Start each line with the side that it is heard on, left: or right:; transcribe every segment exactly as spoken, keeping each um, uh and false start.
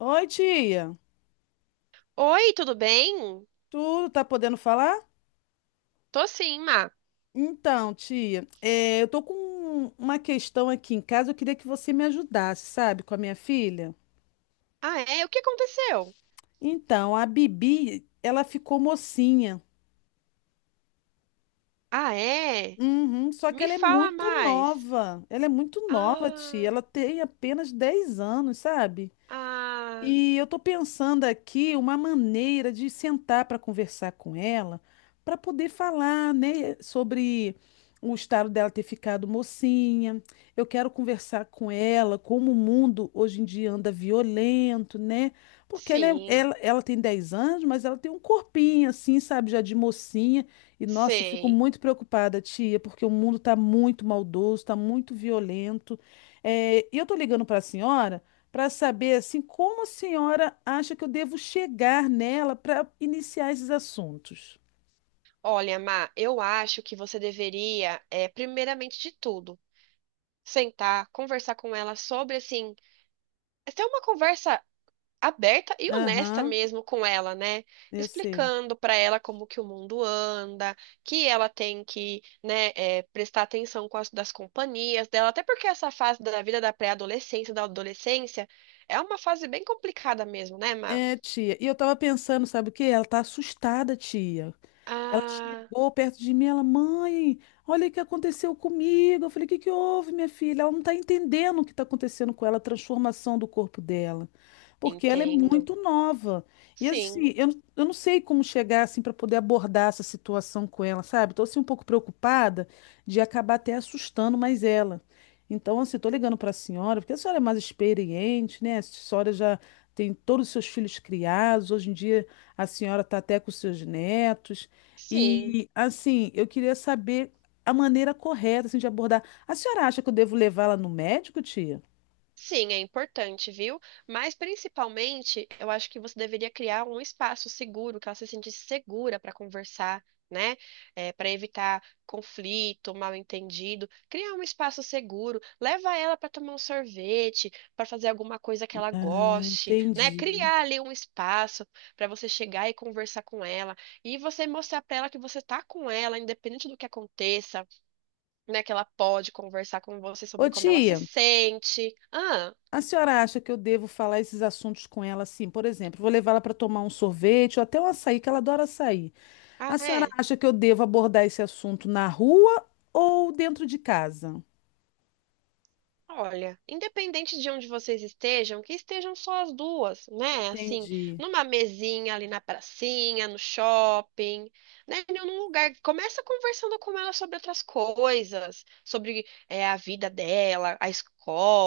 left: Oi, tia.
right: Oi, tudo bem?
left: Tu tá podendo falar?
right: Tô sim, Má.
left: Então, tia, eh, eu tô com uma questão aqui em casa. Eu queria que você me ajudasse, sabe, com a minha filha.
right: Ah, é? O que aconteceu?
left: Então, a Bibi, ela ficou mocinha.
right: Ah, é?
left: Uhum. Só que
right: Me
left: ela é
right: fala
left: muito
right: mais.
left: nova. Ela é muito nova, tia.
right: Ah,
left: Ela tem apenas dez anos, sabe?
right: ah,
left: E eu estou pensando aqui uma maneira de sentar para conversar com ela, para poder falar, né, sobre o estado dela ter ficado mocinha. Eu quero conversar com ela, como o mundo hoje em dia anda violento, né? Porque ela, é-
right: sim,
left: ela, ela tem dez anos, mas ela tem um corpinho assim, sabe, já de mocinha. E nossa, eu fico
right: sei.
left: muito preocupada, tia, porque o mundo está muito maldoso, está muito violento. É, e eu estou ligando para a senhora para saber assim como a senhora acha que eu devo chegar nela para iniciar esses assuntos.
right: Olha, Má, eu acho que você deveria, é, primeiramente de tudo, sentar, conversar com ela sobre, assim, ter uma conversa aberta e honesta
left: Aham,
right: mesmo com ela, né?
left: eu sei.
right: Explicando para ela como que o mundo anda, que ela tem que, né, é, prestar atenção com as das companhias dela, até porque essa fase da vida da pré-adolescência, da adolescência, é uma fase bem complicada mesmo, né, Má?
left: É, tia. E eu tava pensando, sabe o quê? Ela tá assustada, tia. Ela
right: Ah,
left: chegou perto de mim, ela, mãe, olha o que aconteceu comigo. Eu falei, o que que houve, minha filha? Ela não está entendendo o que está acontecendo com ela, a transformação do corpo dela. Porque ela é
right: entendo.
left: muito nova. E
right: Sim,
left: assim, eu, não- eu não sei como chegar assim para poder abordar essa situação com ela, sabe? Estou assim um pouco preocupada de acabar até assustando mais ela. Então, assim, estou ligando para a senhora, porque a senhora é mais experiente, né? A senhora já tem todos os seus filhos criados. Hoje em dia a senhora está até com os seus netos.
right: sim.
left: E assim, eu queria saber a maneira correta assim, de abordar. A senhora acha que eu devo levá-la no médico, tia?
right: Sim, é importante, viu? Mas principalmente, eu acho que você deveria criar um espaço seguro, que ela se sentisse segura para conversar, né? Para evitar conflito, mal-entendido. Criar um espaço seguro, leva ela para tomar um sorvete, para fazer alguma coisa que ela
left: Ah,
right: goste, né?
left: entendi.
right: Criar ali um espaço para você chegar e conversar com ela e você mostrar para ela que você tá com ela, independente do que aconteça, né? Que ela pode conversar com você
left: Ô,
right: sobre como ela se
left: tia,
right: sente. Ah.
left: a senhora acha que eu devo falar esses assuntos com ela assim? Por exemplo, vou levá-la para tomar um sorvete ou até um açaí, que ela adora açaí.
right: Ah,
left: A senhora
right: é?
left: acha que eu devo abordar esse assunto na rua ou dentro de casa?
right: Olha, independente de onde vocês estejam, que estejam só as duas, né? Assim,
left: Entendi.
right: numa mesinha ali na pracinha, no shopping, né? Em algum lugar. Começa conversando com ela sobre outras coisas, sobre é, a vida dela, a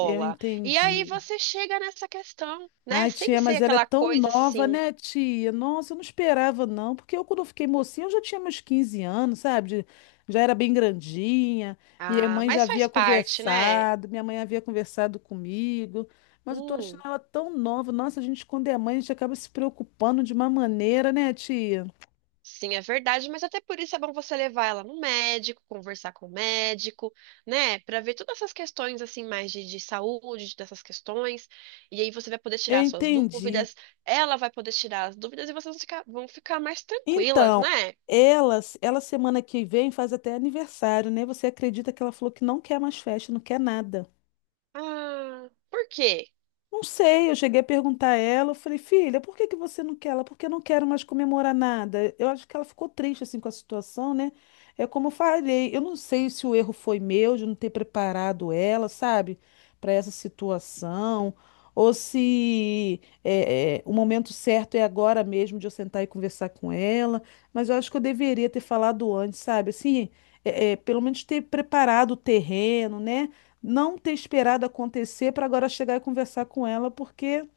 left: Eu
right: E aí
left: entendi.
right: você chega nessa questão, né?
left: Ai,
right: Sem
left: tia,
right: ser
left: mas ela é
right: aquela
left: tão
right: coisa
left: nova,
right: assim,
left: né, tia? Nossa, eu não esperava, não, porque eu, quando eu fiquei mocinha, eu já tinha meus quinze anos, sabe? De- Já era bem grandinha, minha
right: ah,
left: mãe já
right: mas faz
left: havia
right: parte, né?
left: conversado, minha mãe havia conversado comigo, mas eu tô achando
right: Hum.
left: ela tão nova. Nossa, a gente, quando é mãe, a gente acaba se preocupando de uma maneira, né, tia?
right: Sim, é verdade, mas até por isso é bom você levar ela no médico, conversar com o médico, né? Pra ver todas essas questões assim mais de, de saúde, dessas questões, e aí você vai poder
left: Eu
right: tirar suas
left: entendi.
right: dúvidas, ela vai poder tirar as dúvidas e vocês vão ficar, vão ficar mais tranquilas,
left: Então,
right: né?
left: ela, ela semana que vem faz até aniversário, né? Você acredita que ela falou que não quer mais festa, não quer nada?
right: Ah, por quê?
left: Não sei, eu cheguei a perguntar a ela, eu falei, filha, por que que você não quer ela? Porque eu não quero mais comemorar nada. Eu acho que ela ficou triste assim com a situação, né? É como eu falei, eu não sei se o erro foi meu de não ter preparado ela, sabe, para essa situação, ou se é, é, o momento certo é agora mesmo de eu sentar e conversar com ela. Mas eu acho que eu deveria ter falado antes, sabe? Assim, é, é, pelo menos ter preparado o terreno, né? Não ter esperado acontecer para agora chegar e conversar com ela, porque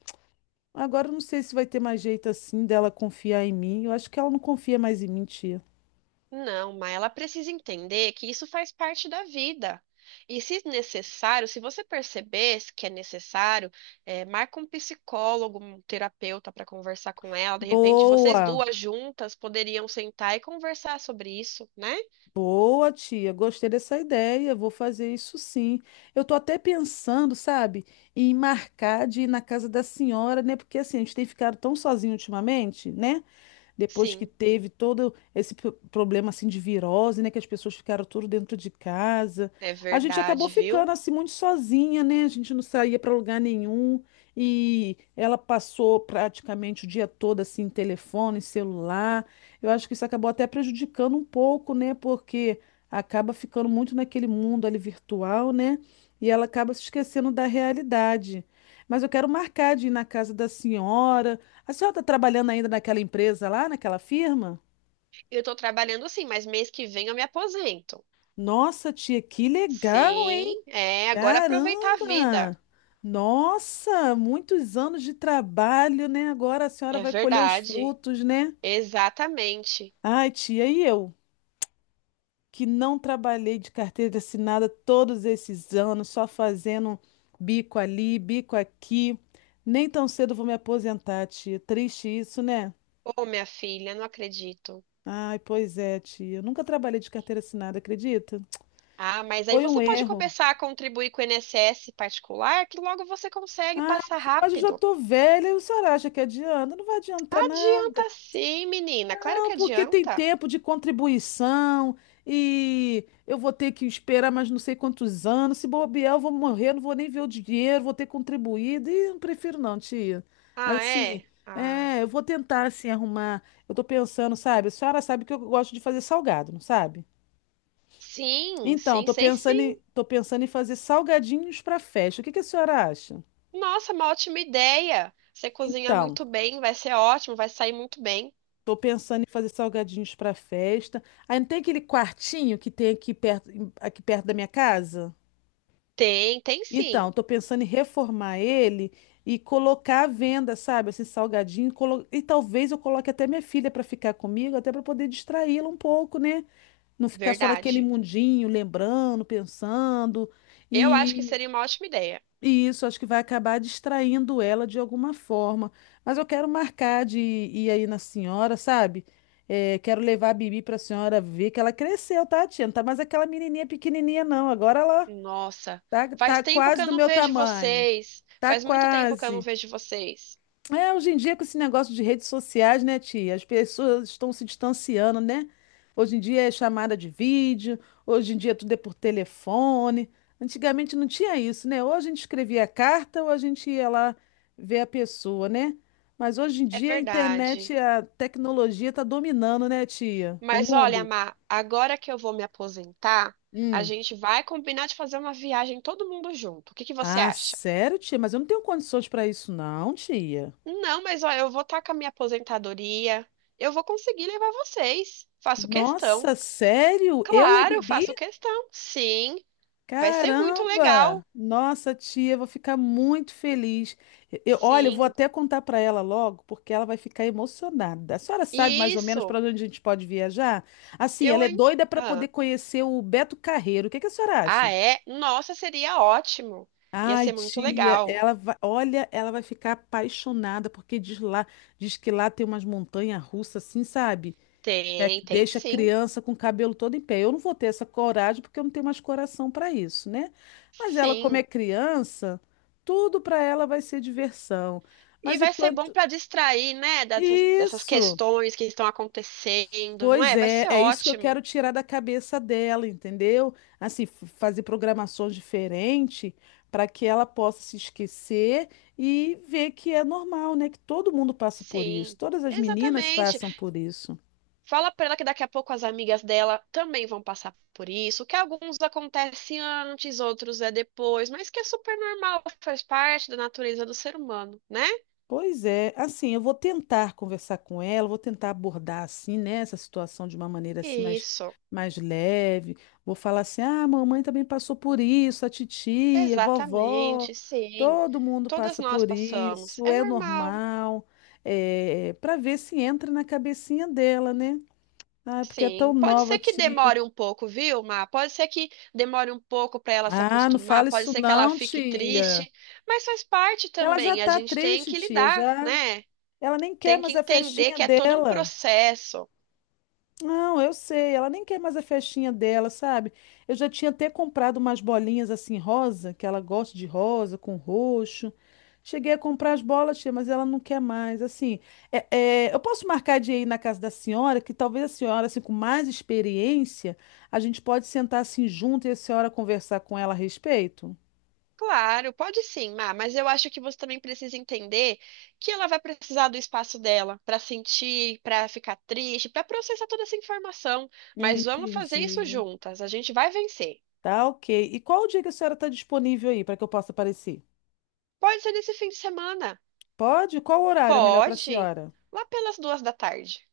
left: agora eu não sei se vai ter mais jeito assim dela confiar em mim. Eu acho que ela não confia mais em mim, tia.
right: Não, mas ela precisa entender que isso faz parte da vida. E se necessário, se você perceber que é necessário, é, marca um psicólogo, um terapeuta para conversar com ela. De repente, vocês
left: Boa,
right: duas juntas poderiam sentar e conversar sobre isso, né?
left: boa, tia. Gostei dessa ideia. Vou fazer isso sim. Eu tô até pensando, sabe, em marcar de ir na casa da senhora, né? Porque assim, a gente tem ficado tão sozinho ultimamente, né? Depois que
right: Sim,
left: teve todo esse pro- problema assim de virose, né, que as pessoas ficaram tudo dentro de casa.
right: é
left: A gente acabou
right: verdade, viu?
left: ficando assim muito sozinha, né? A gente não saía para lugar nenhum e ela passou praticamente o dia todo assim, telefone, celular. Eu acho que isso acabou até prejudicando um pouco, né? Porque acaba ficando muito naquele mundo ali virtual, né? E ela acaba se esquecendo da realidade. Mas eu quero marcar de ir na casa da senhora. A senhora está trabalhando ainda naquela empresa lá, naquela firma?
right: Eu tô trabalhando assim, mas mês que vem eu me aposento.
left: Nossa, tia, que legal, hein?
right: Sim, é, agora aproveitar a vida.
left: Caramba! Nossa, muitos anos de trabalho, né? Agora a senhora
right: É
left: vai colher os
right: verdade,
left: frutos, né?
right: exatamente.
left: Ai, tia, e eu, que não trabalhei de carteira assinada todos esses anos, só fazendo bico ali, bico aqui. Nem tão cedo vou me aposentar, tia. Triste isso, né?
right: Ô, minha filha, não acredito.
left: Ai, pois é, tia. Eu nunca trabalhei de carteira assinada, acredita?
right: Ah, mas aí
left: Foi um
right: você pode
left: erro.
right: começar a contribuir com o I N S S particular, que logo você consegue
left: Ah,
right: passar
left: tia, mas eu já
right: rápido.
left: tô velha e o senhor acha que adianta? Não vai adiantar nada.
right: Adianta sim, menina. Claro que
left: Não, porque tem
right: adianta.
left: tempo de contribuição e eu vou ter que esperar mais não sei quantos anos. Se bobear, eu vou morrer, não vou nem ver o dinheiro, vou ter contribuído. E não prefiro não, tia.
right: Ah,
left: Assim,
right: é? Ah,
left: é, eu vou tentar assim arrumar. Eu tô pensando, sabe? A senhora sabe que eu gosto de fazer salgado, não sabe?
right: sim,
left: Então,
right: sim,
left: tô
right: sei
left: pensando
right: sim.
left: em, tô pensando em fazer salgadinhos para festa. O que que a senhora acha?
right: Nossa, uma ótima ideia. Você cozinha
left: Então,
right: muito bem, vai ser ótimo, vai sair muito bem.
left: tô pensando em fazer salgadinhos para festa. Aí não tem aquele quartinho que tem aqui perto, em- aqui perto da minha casa?
right: Tem, tem sim.
left: Então, tô pensando em reformar ele e colocar à venda, sabe? Assim, salgadinho. colo- E talvez eu coloque até minha filha para ficar comigo, até para poder distraí-la um pouco, né? Não ficar só naquele
right: Verdade.
left: mundinho, lembrando, pensando.
right: Eu acho que
left: E
right: seria uma ótima ideia.
left: e isso acho que vai acabar distraindo ela de alguma forma. Mas eu quero marcar de ir aí na senhora, sabe? É, quero levar a Bibi para a senhora ver que ela cresceu, tá, tia? Não tá mais aquela menininha pequenininha, não. Agora ela
right: Nossa,
left: tá,
right: faz
left: tá
right: tempo que
left: quase
right: eu
left: do
right: não
left: meu
right: vejo
left: tamanho.
right: vocês.
left: Tá
right: Faz muito tempo que eu não
left: quase.
right: vejo vocês.
left: É, hoje em dia, com esse negócio de redes sociais, né, tia? As pessoas estão se distanciando, né? Hoje em dia é chamada de vídeo, hoje em dia tudo é por telefone. Antigamente não tinha isso, né? Ou a gente escrevia carta ou a gente ia lá ver a pessoa, né? Mas hoje em
right: É
left: dia a
right: verdade.
left: internet, a tecnologia está dominando, né, tia? O
right: Mas olha,
left: mundo.
right: Mar, agora que eu vou me aposentar, a
left: Hum.
right: gente vai combinar de fazer uma viagem todo mundo junto. O que que você
left: Ah,
right: acha?
left: sério, tia? Mas eu não tenho condições para isso, não, tia.
right: Não, mas olha, eu vou estar com a minha aposentadoria. Eu vou conseguir levar vocês. Faço questão.
left: Nossa, sério? Eu e a
right: Claro,
left: Bibi?
right: faço questão. Sim, vai ser muito legal.
left: Caramba! Nossa, tia, eu vou ficar muito feliz. Eu, olha, eu vou
right: Sim,
left: até contar para ela logo, porque ela vai ficar emocionada. A senhora sabe mais ou menos para
right: isso.
left: onde a gente pode viajar? Assim,
right: Eu,
left: ela é
right: hein?
left: doida para
right: Ah,
left: poder conhecer o Beto Carreiro. O que que a senhora
right: ah,
left: acha?
right: é? Nossa, seria ótimo. Ia
left: Ai,
right: ser muito
left: tia,
right: legal.
left: ela vai, olha, ela vai ficar apaixonada porque diz lá, diz que lá tem umas montanhas russas assim, sabe? É,
right: Tem, tem
left: deixa a
right: sim.
left: criança com o cabelo todo em pé. Eu não vou ter essa coragem porque eu não tenho mais coração para isso, né? Mas ela, como é
right: Sim.
left: criança, tudo para ela vai ser diversão.
right: E
left: Mas
right: vai ser bom
left: enquanto.
right: para distrair, né, dessas, dessas
left: Isso!
right: questões que estão acontecendo, não
left: Pois
right: é? Vai
left: é,
right: ser
left: é isso que eu
right: ótimo.
left: quero tirar da cabeça dela, entendeu? Assim, f- fazer programações diferentes para que ela possa se esquecer e ver que é normal, né? Que todo mundo passa por isso,
right: Sim,
left: todas as meninas
right: exatamente.
left: passam por isso.
right: Fala para ela que daqui a pouco as amigas dela também vão passar por isso, que alguns acontecem antes, outros é depois, mas que é super normal, faz parte da natureza do ser humano, né?
left: Pois é, assim, eu vou tentar conversar com ela, vou tentar abordar assim, né, essa situação de uma maneira assim mais,
right: Isso,
left: mais leve. Vou falar assim: "Ah, a mamãe também passou por isso, a titia, a vovó,
right: exatamente, sim.
left: todo mundo
right: Todas
left: passa
right: nós
left: por
right: passamos.
left: isso,
right: É
left: é
right: normal.
left: normal". É, para ver se entra na cabecinha dela, né? Ah, porque é tão
right: Sim, pode
left: nova,
right: ser que
left: tia.
right: demore um pouco, viu, Má? Pode ser que demore um pouco para ela se
left: Ah, não
right: acostumar,
left: fala
right: pode
left: isso
right: ser que ela
left: não,
right: fique
left: tia.
right: triste, mas faz parte
left: Ela já
right: também, a
left: tá
right: gente tem
left: triste,
right: que
left: tia,
right: lidar,
left: já.
right: né?
left: Ela nem quer
right: Tem que
left: mais a
right: entender
left: festinha
right: que é todo um
left: dela.
right: processo.
left: Não, eu sei, ela nem quer mais a festinha dela, sabe? Eu já tinha até comprado umas bolinhas assim rosa, que ela gosta de rosa com roxo. Cheguei a comprar as bolas, tia, mas ela não quer mais. Assim, é- é, eu posso marcar de ir na casa da senhora, que talvez a senhora, assim, com mais experiência, a gente pode sentar assim junto e a senhora conversar com ela a respeito?
right: Claro, pode sim, Má, mas eu acho que você também precisa entender que ela vai precisar do espaço dela para sentir, para ficar triste, para processar toda essa informação.
left: Eu
right: Mas vamos fazer isso
left: entendi.
right: juntas, a gente vai vencer.
left: Tá, ok. E qual o dia que a senhora está disponível aí para que eu possa aparecer?
right: Pode ser nesse fim de semana.
left: Pode? Qual horário é melhor para a
right: Pode,
left: senhora?
right: lá pelas duas da tarde.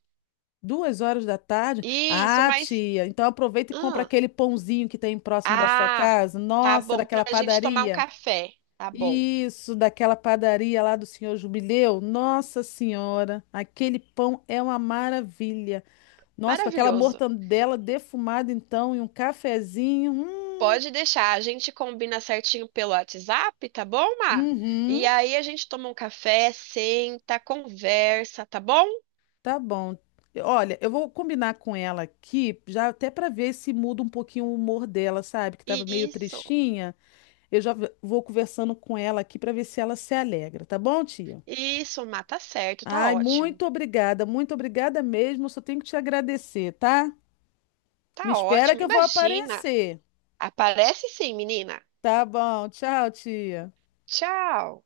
left: Duas horas da tarde?
right: Isso,
left: Ah,
right: mas.
left: tia, então aproveita e compra
right: Ah,
left: aquele pãozinho que tem próximo da sua
right: ah,
left: casa.
right: tá
left: Nossa,
right: bom pra
left: daquela
right: gente tomar um
left: padaria.
right: café. Tá bom.
left: Isso, daquela padaria lá do senhor Jubileu. Nossa Senhora, aquele pão é uma maravilha. Nossa, com aquela
right: Maravilhoso.
left: mortandela defumada, então, e um cafezinho. Hum.
right: Pode deixar, a gente combina certinho pelo WhatsApp, tá bom, Má? E
left: Uhum,
right: aí a gente toma um café, senta, conversa, tá bom?
left: tá bom. Olha, eu vou combinar com ela aqui, já até para ver se muda um pouquinho o humor dela, sabe? Que tava meio
right: Isso,
left: tristinha. Eu já v- vou conversando com ela aqui para ver se ela se alegra, tá bom, tia?
right: isso, Má, tá certo, tá
left: Ai,
right: ótimo.
left: muito obrigada, muito obrigada mesmo. Só tenho que te agradecer, tá? Me
right: Tá
left: espera
right: ótimo,
left: que eu vou
right: imagina.
left: aparecer.
right: Aparece sim, menina.
left: Tá bom, tchau, tia.
right: Tchau.